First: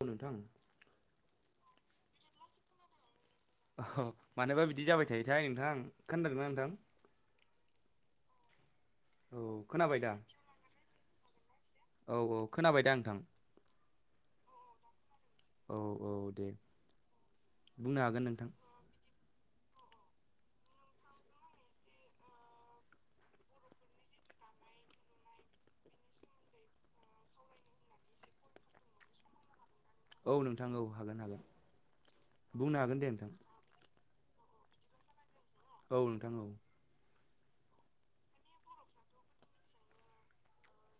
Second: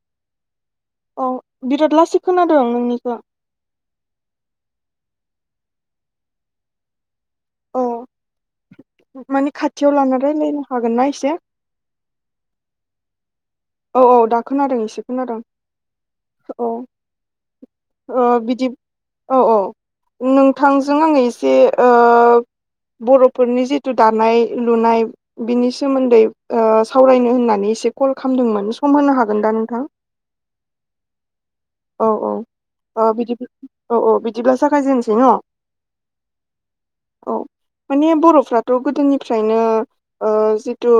औ नोंथां औ बिराद लासै खोनादों नोंनिखो अ मानोबा बिदि जाबाय थायोथाय नोंथां खोनादोंना नोंथां अ औ माने खाथियाव खोनाबाय दा लानानानै रायलायनो हागोनना एसे औ औ खोनाबाय दा नोंथां औ औ दा खोनादों एसे खोनादों औ औ दे औ बुंनो ओ हागोन नोंथां बिदि औ औ नोंथांजों आङो एसे ओ बर'फोरनि जिथु दानाय लुनाय बिनि सोमोन्दै ओ सावरायनोहोननानै एसे कल खामदोंमोन सम होनो हागोन दा नोंथां? औ नोंथां औ हागोन हागोन औ औ बुंनो हागोन ओ दे नोंथां बिदि औ औ बिदिब्ला जागायजेननोसै न' औ नोंथां औ औ माने बर'फ्राथ' गोदोनिफ्रायनो ओ जिथु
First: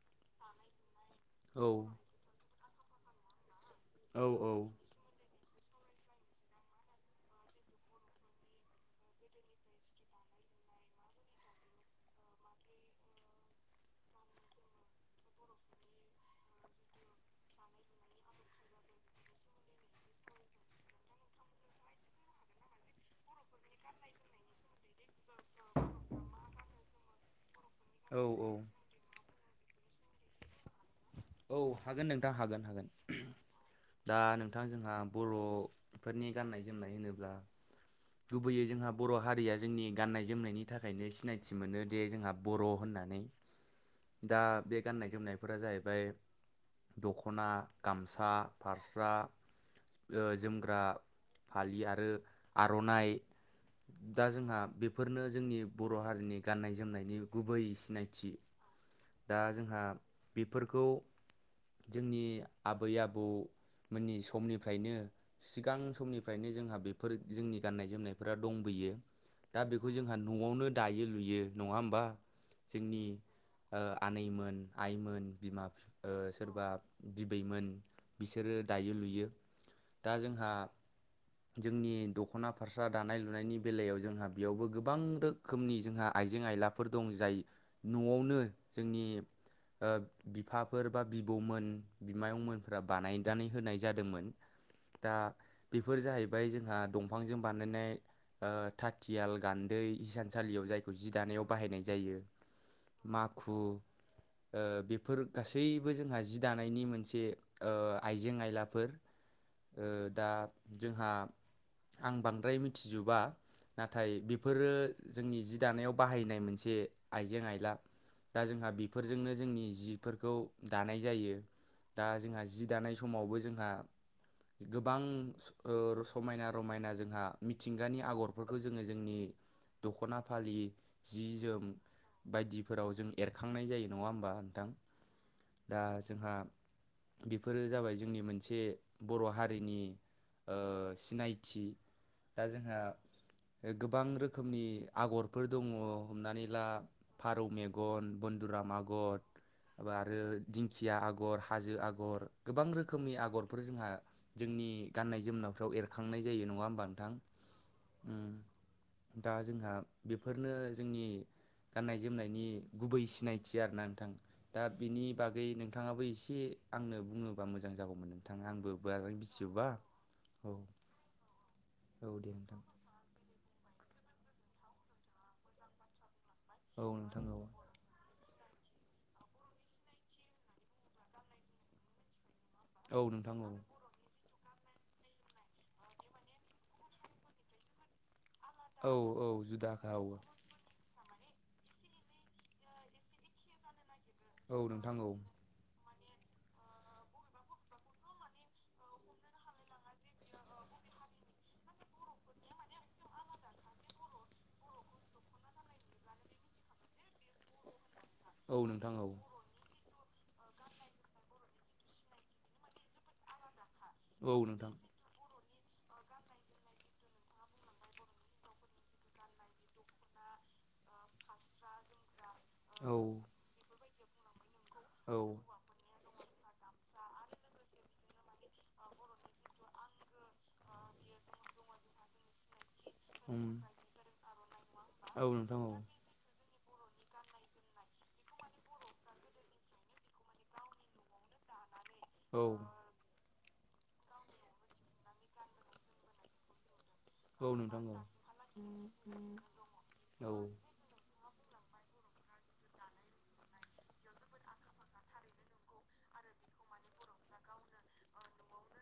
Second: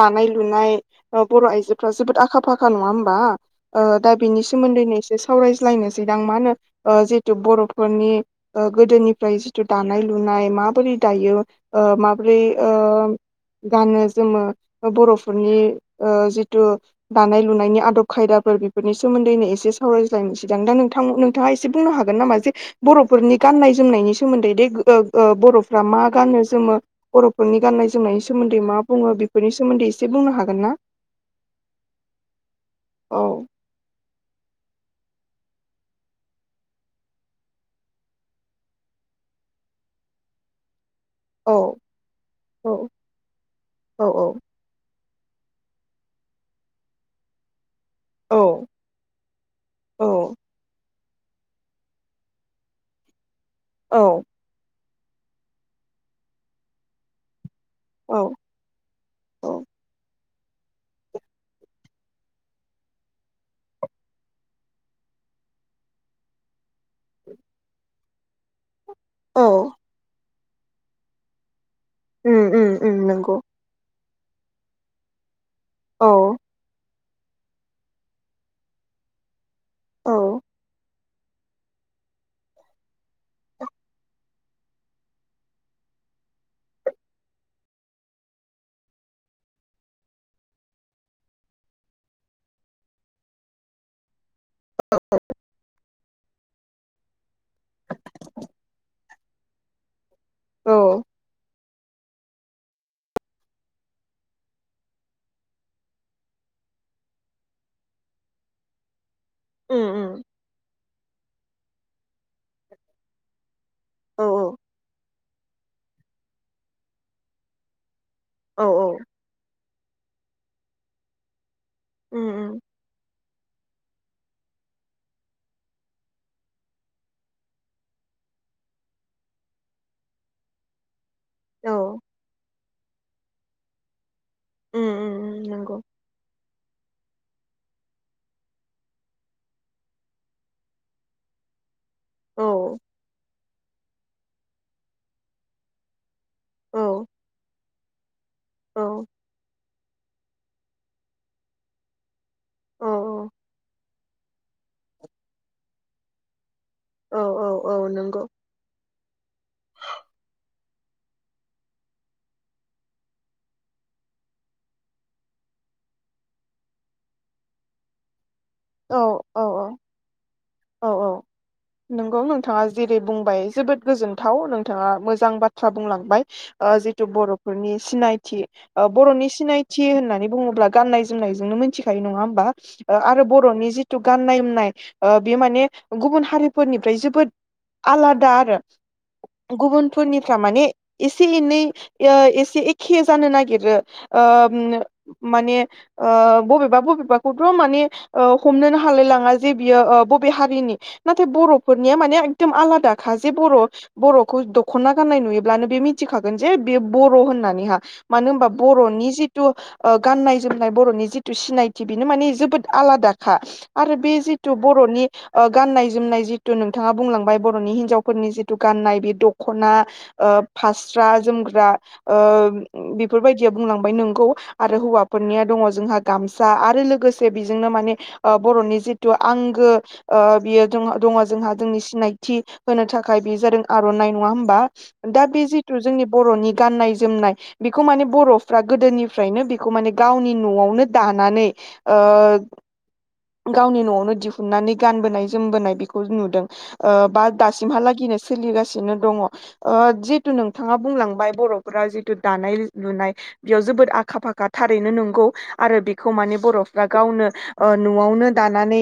दानाय लुनाय ओ बर' औ आइजोफ्रा जोबोद आखा फाखा नङा होमबा ओ दा औ बिनि सोमोन्दैनो एसे सावरायज्लायनोसै दां मानो होनो ओ जिथु बर'फोरनि ओ गोदोनिफ्राय जिथु दानाय लुन नाय माबोरै दायो ओ माबोरै ओ गानो जोमो बर'फोरनि ओ जिथु दानाय लुनायनि आदब खायदाफोर बिफोरनि सोमोन्दैनो एसे सावरायज्लायनोसैदां दा नोंथां थां-नोंथाङा एसे बुंनो हागोन नामा जे बर'फोरनि गान्नाय जोमनायनि सोमोन्दै दे ओ ओ बर'फ्रा मा मा गानो जोमो बर'फोरनि गान्नाय औ जोमनायनि औ सोमोन्दै मा बुङो बेफोरनि सोमोन्दै एसे बुंनो हागोन ना औ हागोन नोंथां हागोन हागोन औ दा नों थां जोंहा बर'फोरनि गाननाय जोमनाय होनोब्ला गुबैयै जोंहा बर' हारिया जोंनि गान्नाय जोमनायनि था नो सिनायथि औ मोनोदि जोंहा बर' औ होननानै औ दा बे गाननाय जोमनायफोरा जाहैबाय दख'ना गामसा औ फारस्रा ओ औ जोमग्रा फालि आरो आर'नाइ औ दा जोंहा बे फोरनो जोंनि बर' हारिनि गाननाय जोमनायनि गुबै औ सिनायथि दा औ जोंहा बेफोरखौ जोंनि आबै आबौ मोननि समनिफ्रायनो सिगां समनिफ्रायनो जोंहा बेफोर जोंनि गाननाय जोमनायफोरा दंबोयो औ दा बेखौ जोंहा न'आवनो दायो लुयो नङा होमबा उम उम उम जोंनि‌ नंगौ ओ आनैमोन आइमोन बिमा औ बिफा सोरबा बिबैमोन बिसोरो दायो लुयो दा औ जोंहा जोंनि दख'ना फारसा दानाय लुनायनि बेलायाव जोंहा बेयावबो गोबां रोखोमनि जोंहा आइजें आइ लाफोर दं जाय न'आवनो जोंनि ओ फोर बा बिब'मोन बिमाइअंमोनफोरा बानायनानै होनाय जादोंमोन दा बे बेफोर जाहैबाय जोंहा दंफांजों बानायनाय ओ‌थाथियाल गान्दै इसानसालियाव औ जायखौ जि दानायाव बाहायनाय जायो माखु बेफोर गासैबो जोंहा जि दानायनि मोनसे ओ‌‌ आइजें आयलाफोर‌ उम ओ उम दा जोंहा आं बांद्राय मिथिजोबा नाथाय औ बेफोरो जोंनि जि दानायाव बाहायनाय मोनसे आइजें आइला दा औ जोंहा औ बेफोरजोंनो जोंनि जि फोरखौ दानाय जायो दा उम जोंहा उम जि दानाय समावबो जोंहा गोबां समायना रमायना जोंहा मिथिंगानि आगरफोरखौ जोङो जोंनि दख'ना फालि जि जोम औ बायदिफोराव जों एरखांनाय जायो नङा होमबा नोंथां उम उम उम नंगौ दा जोंहा बेफोरो जाबाय जोंनि मोनसे बर' हारिनि ओ सिनायथि औ दा जोंहा गोबां रोखोमनि आगरफोर दङ हमनानै ला औ फारौ मेगन बन्दुराम औ आगर आरो दिंखिया आगर हाजो आगर गोबां रोखोमनि औ आगरफोर जोंहा जोंनि गाननाय जोमनायफ्राव एरखांनाय जायो नङा होम औ औ औ नंगौ दा जोंहा बेफोरनो जोंनि गाननाय जोमनायनि गुबै सिनायथि आरोना नोंथां दा बिनि बागै नोंथाङाबो एसे आंनो बुङोबा मोजां जागौमोन आंबो औ बारा मिथिजोबा औ औ नंगौ दे नोंथां नोंथाङा जेरै बुं जोबोद गोजोनथाव नोंथाङा मोजां बाथ्रा बुंलांबाय ओ औ जिथु नोंथां औ बर'फोरनि सिनायथि बर'नि सिनायथि होननानै बुङोब्ला गाननाय जोमनायजोंनो मिथिखायो नङा होमबा औ आरो नोंथां औ बर'नि जिथु गाननाय नाय बियो माने गुबुन हारिफोरनिफ्राय जोबोद आलादा औ औ आरो जुदाखा औ गुबुनफोरनिफ्रा माने एसे एनै ओ एसे एखे जानो नागिरो ओ औ नोंथां औ माने ओ बबेबा बबेबाखौथ' माने ओ हमनोनो हालाय लाङा जे बियो बबे हारिनि नाथाय बर'फोरनिया माने एकदम आलादा खा जे बर' बर'खौ दख'ना गाननाय नुयोब्लानो बे मिथिखागोन जे बे बर' होननानैहा मानो होनबा औ नोंथां औ बर'नि जिथु ओ गाननाय जोमनाय बर'नि जिथु सिनायथि बेनो माने जोबोद आलादाखा आरो बे औ जिथु नोंथां बर'नि ओ गाननाय जोमनाय जिथु नोंथाङा बुंलांबाय बर'नि हिन्जावफोरनि जिथु गाननाय बे दखना ओ फास्रा जोमग्रा ओ औ बेफोरबायदिया बुंलांबाय नोंगौ आरो औ हौवाफोरनिया दङ जोंहा गामसा आरो लोगोसे बेजोंनो माने ओ बर'नि जिथु आंगो बियो जों दङ जोंहा जोंनि सिनायथि होनो थाखाय बे उम जादों आर'नाइ नङा होमबा औ दा बे नोंथां जिथु औ जोंनि बर'नि गाननाय जोमनाय बेखौ माने बर'फ्रा गोदोनिफ्रायनो बेखौ माने गावनि न'वावनो दानानै औ गावनि न'वावनो दिहुनानै गानबोनाय जोमबोनाय बेखौ नुदों बा औ नोंथां औ दासिमहालागिनो सोलिगासिनो दङ औ जितु नोंथाङा बुंलांबाय बर'फोरा जिथु दानाय लुनाय बेयाव जोबोद आखा फाखा थारैनो नंगौ आरो बेखौ माने बर'फ्रा गावनो न'वावनो दानानै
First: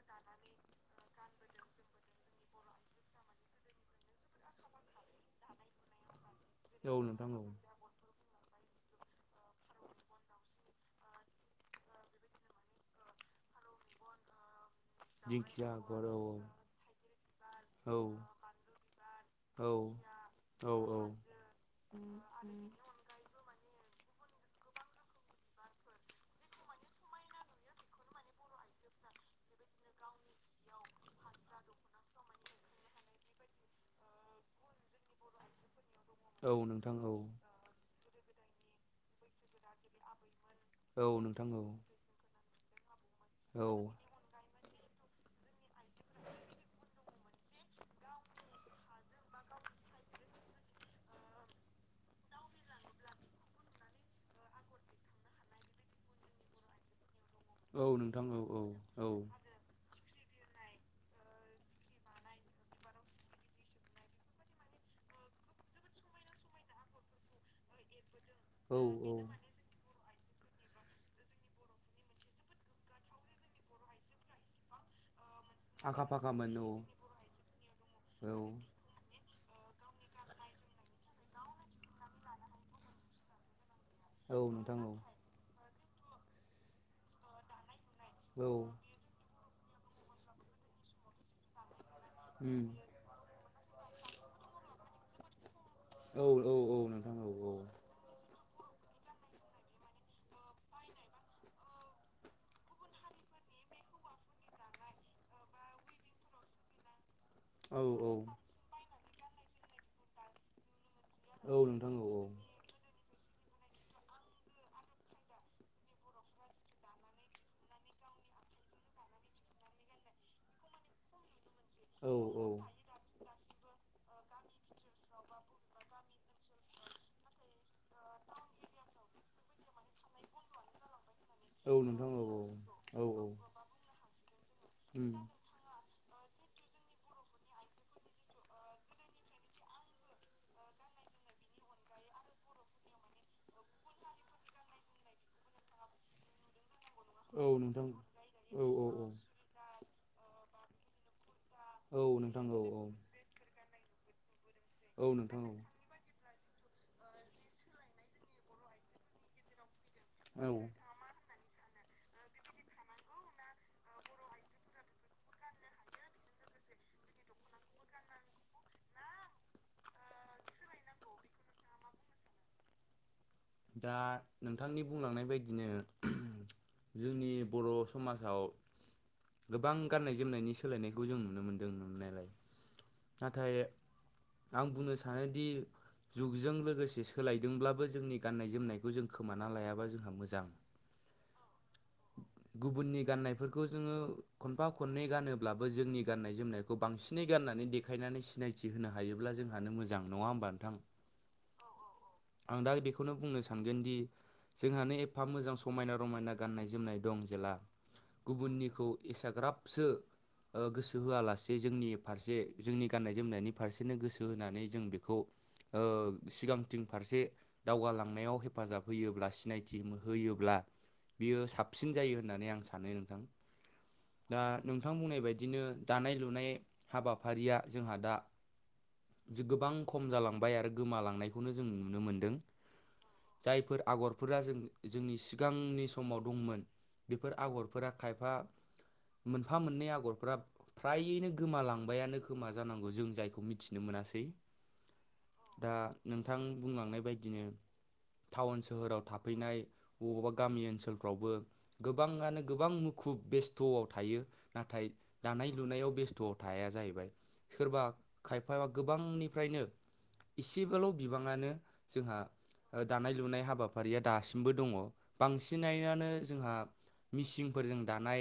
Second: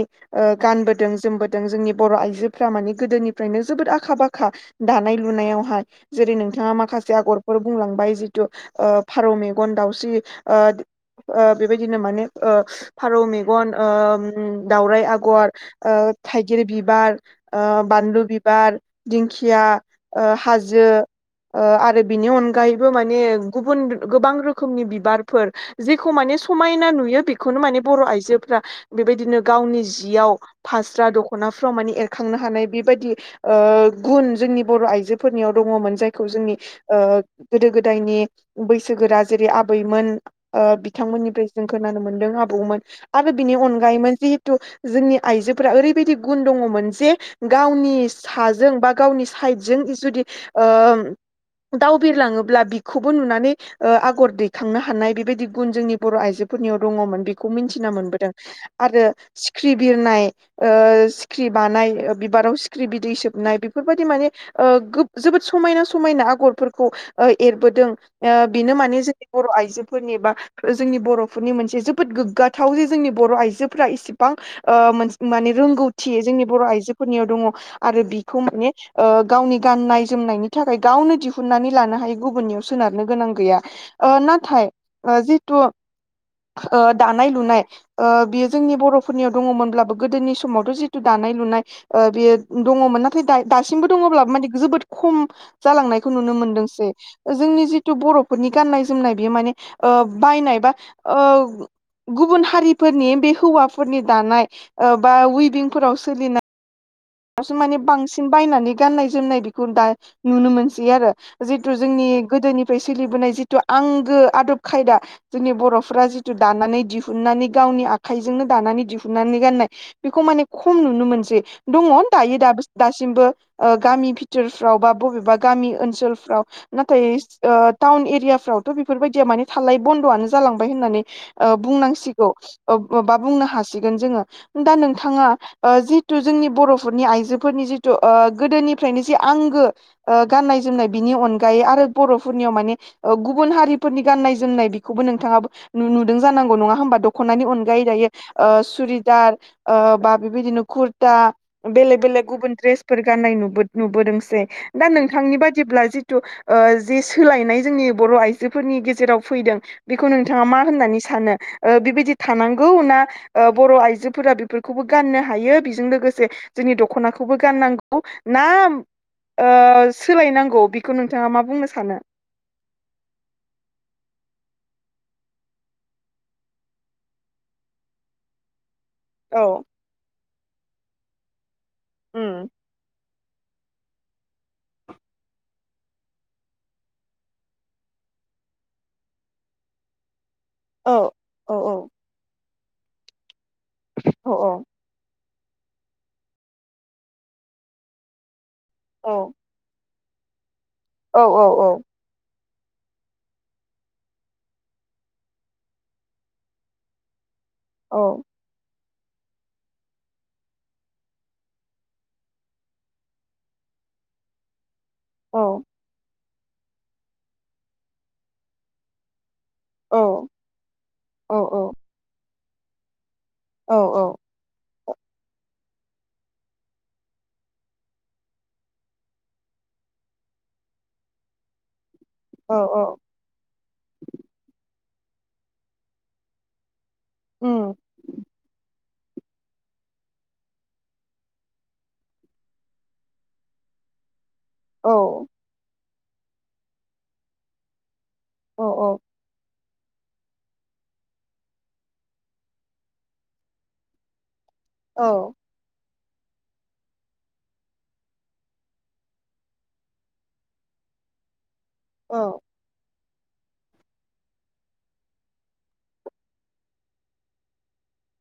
गानबोदों जोमबोदों जोंनि बर' आइजोफ्रा माने गोदोनिफ्रायनो जोबोद आखा फाखा दानाय लुनायावहाय जेरै नोंथाङा औ माखासे नोंथां औ आगरफोर बुंलांबाय जिथु ओ फारौ मेगन दाउसि ओ ओ बेबायदिनो माने ओ फारौ मेगन अ दावराय आगर दिंखिया ओ आगर औ थाइगिर बिबार ओ औ बानलु बिबार दिंखिया औ औ हाजो औ ओ आरो बिनि अनगायैबो माने गुबन गोबां रोखोमनि बिबारफोर जेखौ माने समायना नुयो बेखौनो माने बर' आइजोफ्रा बेबायदिनो गावनि जियाव फास्रा दख'नाफ्राव माने एरखांनो हानाय बेबायदि ओ गुन जोंनि बर' आइजोफोरनियाव दङमोन जाय यखौ औ जोंनि नोंथां ओ औ गोदो-गोदायनि बैसोगोरा जेरै आबैमोन ओ औ बिथांमोननिफ्राय नोंथां जों औ खोनानो मोनदों आबौमोन आरो बिनि औ अनगायैमोन जिहेतु जोंनि आइजोफोरा ओरैबायदि गुन दङमोन जे गावनि साजों बा गावनि साइडजों जुदि ओ दाव बिरलाङोब्ला बिखौबो नुनानै आगर दैखांनो हानाय बेबायदि गुन जोंनि बर' आइजो फोरनियाव दङमोन बेखौ औ मिथिना नोंथां मोनबोदों औ आरो औ सिख्रि बिरनाय ओ सिख्रि बानाय बिबाराव सिख्रि बिदै सोबनाय बेफोरबायदि माने ओ जोबोद समायना समायना आगरफोरखौ एरबोदों ओ बेनो औ माने औ जोंनि बर' आइजो फोरनि बा जोंनि बर'फोरनि मोनसे जोबोद गोग्गाथाव जे जोंनि बर' आइजोफ्रा इसिबां ओ मोनसे माने आखा रोंगौथि जोंनि फाखामोन बर' औ आइजोफोरनियाव दङ आरो औ बिखौ माने ओ गावनि गाननाय जोमनायनि थाखाय गावनो दिहुननानै लानो हाय गुबुननियाव सोनारनो गोनां गैया ओ औ नाथाय नोंथां औ जिथु ओ दानाय लुनाय ओ औ बियो जोंनि बर'फोरनियाव दङमोनब्लाबो गोदोनि समावथ' जिथु दानाय लुनाय बेयो उम दङमोन नाथाय दा दासिमबो दङब्लाबो माने जोबोद खम जालांनायखौ औ नुनो औ औ मोनदोंसो नोंथां औ औ जोंनि जिथु बर' फोरनि गाननाय जोमनाय बियो ओ माने बायनाय बा ओ गुबुन हारि फोरनि बे हौवाफोरनि दानाय ओ बा उइभिंफोराव सोलिनाय दासो माने औ औ बांसिन बायनानै गाननाय जोमनाय बेखौ दा नुनो मोनसै आरो औ जिथु नोंथां जोंनि औ गोदोनिफ्राय सोलिबोनाय जिथु आंगो आदब खायदा जोंनि बर'फोरा जिथु दानानै दिहुननानै गावनि आखाइजों दानानै दिहुननानै गाननाय बेखौ माने खम नुनो मोनसै दङ औ दायो औ दाबो दासिमबो गामि भिथोरफ्राव बा बबेबा गामि ओनसोलफ्राव नाथाय टाउन एरियाफ्राव थ' बेफोरबायदिया माने थाल्लायै बन्द'आनो जालांबाय होननानै ओ औ नोंथां औ बुंनांसिगौ औ बा औ बुंनो हासिगोन जोङो दा उम नोंथाङा जि जोंनि बर'फोरनि आइजोफोरनि जिथु ओ गोदोनिफ्रायनो जि आंगो ओ गाननाय-जोमनाय बिनि अन अनगायै आरो बर'फोरनियाव माने ओ गुबुन हारिफोरनि गाननाय जोमनाय बेखौबो नोंथाङाबो नुदों जांगौ नङा होमबा दख'नानायनि औ अनगायै नोंथां दायो ओ औ औ औ सुरिदार ओ बा बेबायदिनो कुरता बेलेग औ बेलेग नोंथां गुबुन औ औ द्रेसफोर गाननाय नुबो नुबोदोंसै दा औ नोंथांनि नोंथां औ बादिब्ला जिथु ओ जे सोलायनाय जोंनि बर' आइजोफोरनि गेजेराव फैदों। बेखौ नोंथाङा मा औ होननानै सानो। ओ बिबिदि थानांगौ ना बर' ओ आइजोफोरा बेफोरखौबो गाननो हायो। जों लोगोसे जोंनि दखनाखौबो गाननांगौ ना ओ सोलायनांगौ बेखौ नोंथाङा मा बुंनो सानो। दा नोंथांनि बुंलांनाय बायदिनो जोंनि बर' समाजाव औ गोबां गाननाय जोमनायनि सोलायनायखौ जों नुनो मोन्दों नुनायालाय। उम नाथाय आं बुंनो सानोदि जुगजों लोगोसे सोलायदोंब्लाबो जोंनि गाननाय जोमनायखौ जों खोमाना लायाबा जोंहा मोजां। औ औ औ। गुबुननि गाननायफोरखौ जोङो औ खनफा खननै गानो ब्लाबो जोंनि गाननाय जोमनायखौ बांसिनै गाननानै देखायनानै सिनायथि होनो हायोब्ला जोंहानो मोजां। नङा होमबा नोंथां। औ औ औ। आं दा बेखौ खौनो बुंनो सानगोन दि जोंहानो एफा मोजां समायना रमायना गाननाय जोमनाय दं जेला औ गुबुननिखौ एसाग्राबसो ओ गोसो होआलासे जोंनि फारसे जोंनि गाननाय जोमनायनि फारसेनो गोसो होनानै जों बेखौ खौ औ ओ सिगांथिं फारसे दावगालांनायाव हेफाजाब होयोब्ला सिनाय थि औ होयोब्ला बियो साबसिन जायो होननानै आं सानो नोंथां। औ औ। दा नोंथां बुंनाय बायदिनो दानाय लुनाय हाबाफारिया जोंहा दा। गोबां खम जालांबाय आरो गोमालांनायखौनो जों नुनो मोनदों। औ औ जायफोर आगरफोरा जोंनि सिगांनि समाव दंमोन। बेफोर उम आगरफोरा खायफा मोनफा मोननै आगरफोरा फ्रायैनो गोमालांबायानो खोमा जानांगौ जों जायखौ मिथिनो मोनासै। औ। दा नोंथां बुंलांनाय बायदिनो टाउन औ सोहोराव थाफैनाय। बबावबा गामि ओनसोलफ्रावबो गोबाङानो गोबां मुखुब बेस्थ'आव थायो। नाथाय औ दानाय लुनायाव बेस्थ। थ थाया जाहैबाय सोरबा खायफाया गोबांनिफ्रायनो इसेबोल' बिबाङानो जोंहा औ दानाय लुनाय हाबाफारिया दासिमबो दङ बांसिनानो जोंहा मिसिंफोरजों दानाय।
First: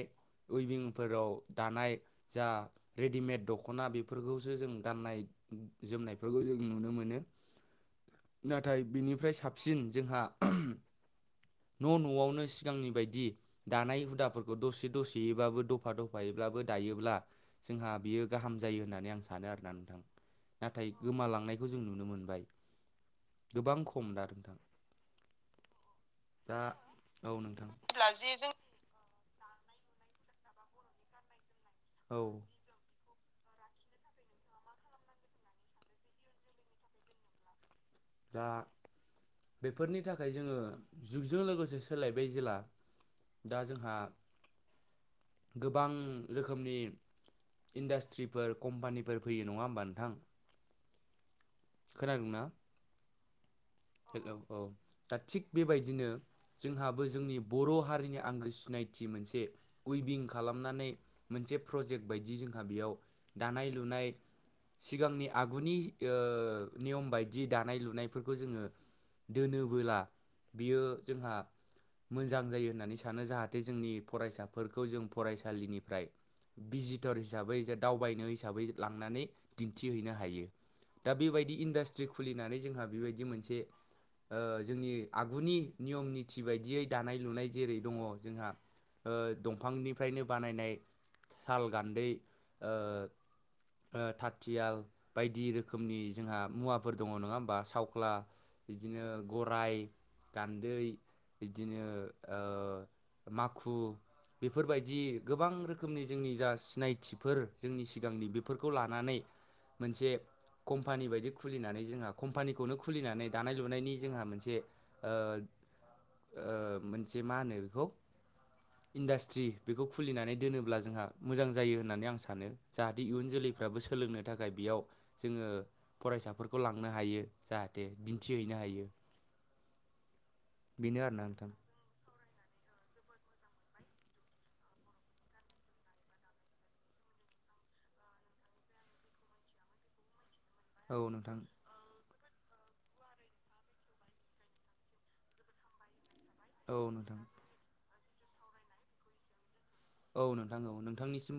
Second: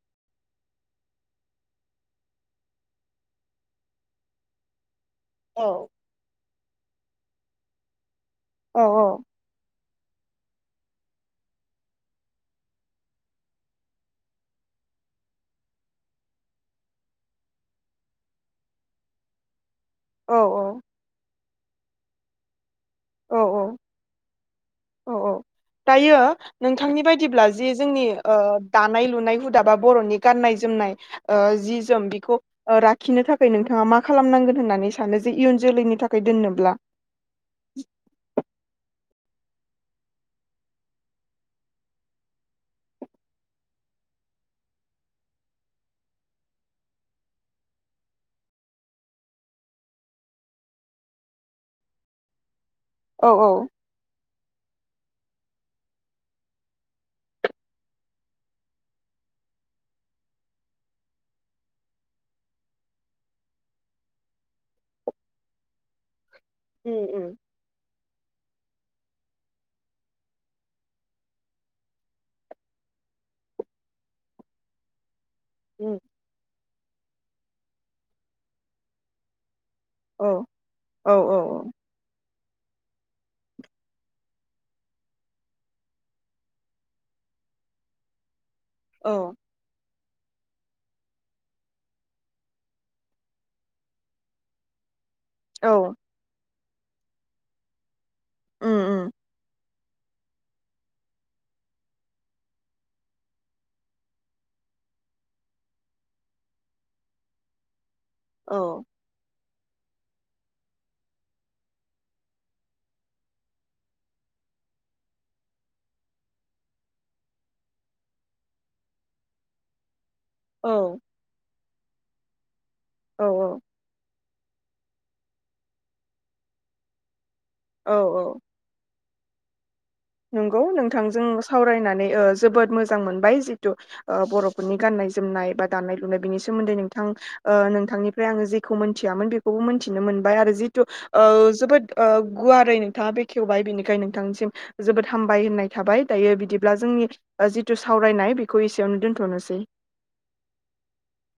उइभिंफोराव दानाय जा रेडिमेड दख'ना बेफोरखौसो जों गाननाय। औ जोमनायफोरखौ जों नुनो मोनो नाथाय बिनिफ्राय औ साबसिन जोंहा न' न'आवनो सिगांनि बायदि दानाय हुदाफोरखौ दसे दसेयैबाबो दफा दफायै ब्लाबो दायोब्ला जोंहा बियो गाहाम जायो होननानै आं सानो आरोना। थां नाथाय गोमालांनायखौ जों नुनो मोनबाय। औ गोबां खमदा नोंथां। औ औ दायो दा नोंथांनि औ बायदिब्ला नोंथां जे जोंनि ओ दानाय लु नाय हुदा बा बर'नि गाननाय जोमनाय ओ जि-जोम औ बिखौ खिनो थाखाय नोंथाङा मा खालामनांगोन होननानै सानो जे इयुन जोलैनि थाखाय दोननोब्ला दा बेफोरनि थाखाय जोङो जुगजों लोगोसे सोलायबाय जेला दा जोंहा गोबां रोखोमनि इन्डास्ट्रिफोर कम्पानिफोर फैयो नङा होमबा नोंथां खोनादोंना औ औ हेल' औ। दा थिग बेबायदिनो जोंहाबो जोंनि बर' हारिनि आंगो सिनायथि मोनसे उइभिं खालामनानै मोनसे प्रजेक्ट बायदि जोंहा बेयाव दानाय लुनाय सिगांनि आगुनि उम नियम उम बायदि दानाय लुनाय फोरखौ जोङो दोनोबोला बियो जोंहा मोजां जायो होननानै सानो जाहाथे जोंनि फरायसाफोरखौ जों उम फरायसालिनिफ्राय भिजिटर हिसाबै जे दावबायनो हिसाबै लांनानै दिन्थिहैनो औ हायो। औ दा बेबायदि इन्डास्ट्रि खुलिनानै जोंहा बेबायदि मोनसे ओ जोंनि आगुनि नियम निथि बायदियै दानाय- लुनाय जेरै दङ जोंहा औ ओ दंफांनिफ्रायनो बानायनाय साल गान्दै, ओ ओ थाथियाल, बायदि औ रोखोमनि जोंहा मुवाफोर दङ नङा होमबा सावख्ला, उम बिदिनो उम गराइ गान्दै बिदिनो ओ माखु बेफोरबायदि गोबां रोखोमनि जोंनि जा सिनायथिफोर जोंनि सि गांनि बेफोरखौ औ लानानै मोनसे कम्पानि बायदि खुलिनानै जोंहा कम्पानि खौनो खुलिनानै दानाय-लुनायनि जोंहा मोनसे ओ ओ मोनसे मा होनो बेखौ इन्डास्ट्रि बेखौ खुलिनानै औ दोनोब्ला जोंहा मोजां जायो होननानै आं सानो। जाहाथे औ इयुन जोलैफ्राबो सोलोंनो थाखाय बेयाव जोङो फरायसाफोरखौ लांनो हायो जाहाथे औ औ दिन्थिहैैनो हायो नंगौ बेनो आरोना नोंथांजों नोंथां सावरायनानै ओ जोबोद मोजां मोनबाय जितु बर'फोरनि गान्नाय- जोमनाय बा दानाय-लुनाय बिनि सोमोन्दै नोंथां ओ नोंथांनिफ्राय आङो जेखौ मोनथियामोन बेखौबो मोनथिनो मोन बाय आरो जिथु औ नोंथां जोबोद गुवारै नोंथाङा बेखेवबाय बेनिखायनो नोंथांनिसिम जोबोद हामबाय होननाय थाबाय। दायो बिदिब्ला औ जोंनि नोंथां जिथु सावरायनाय बेखौ एसेयावनो दोनथ'नोसै औ नोंथां औ नोंथांनिसिम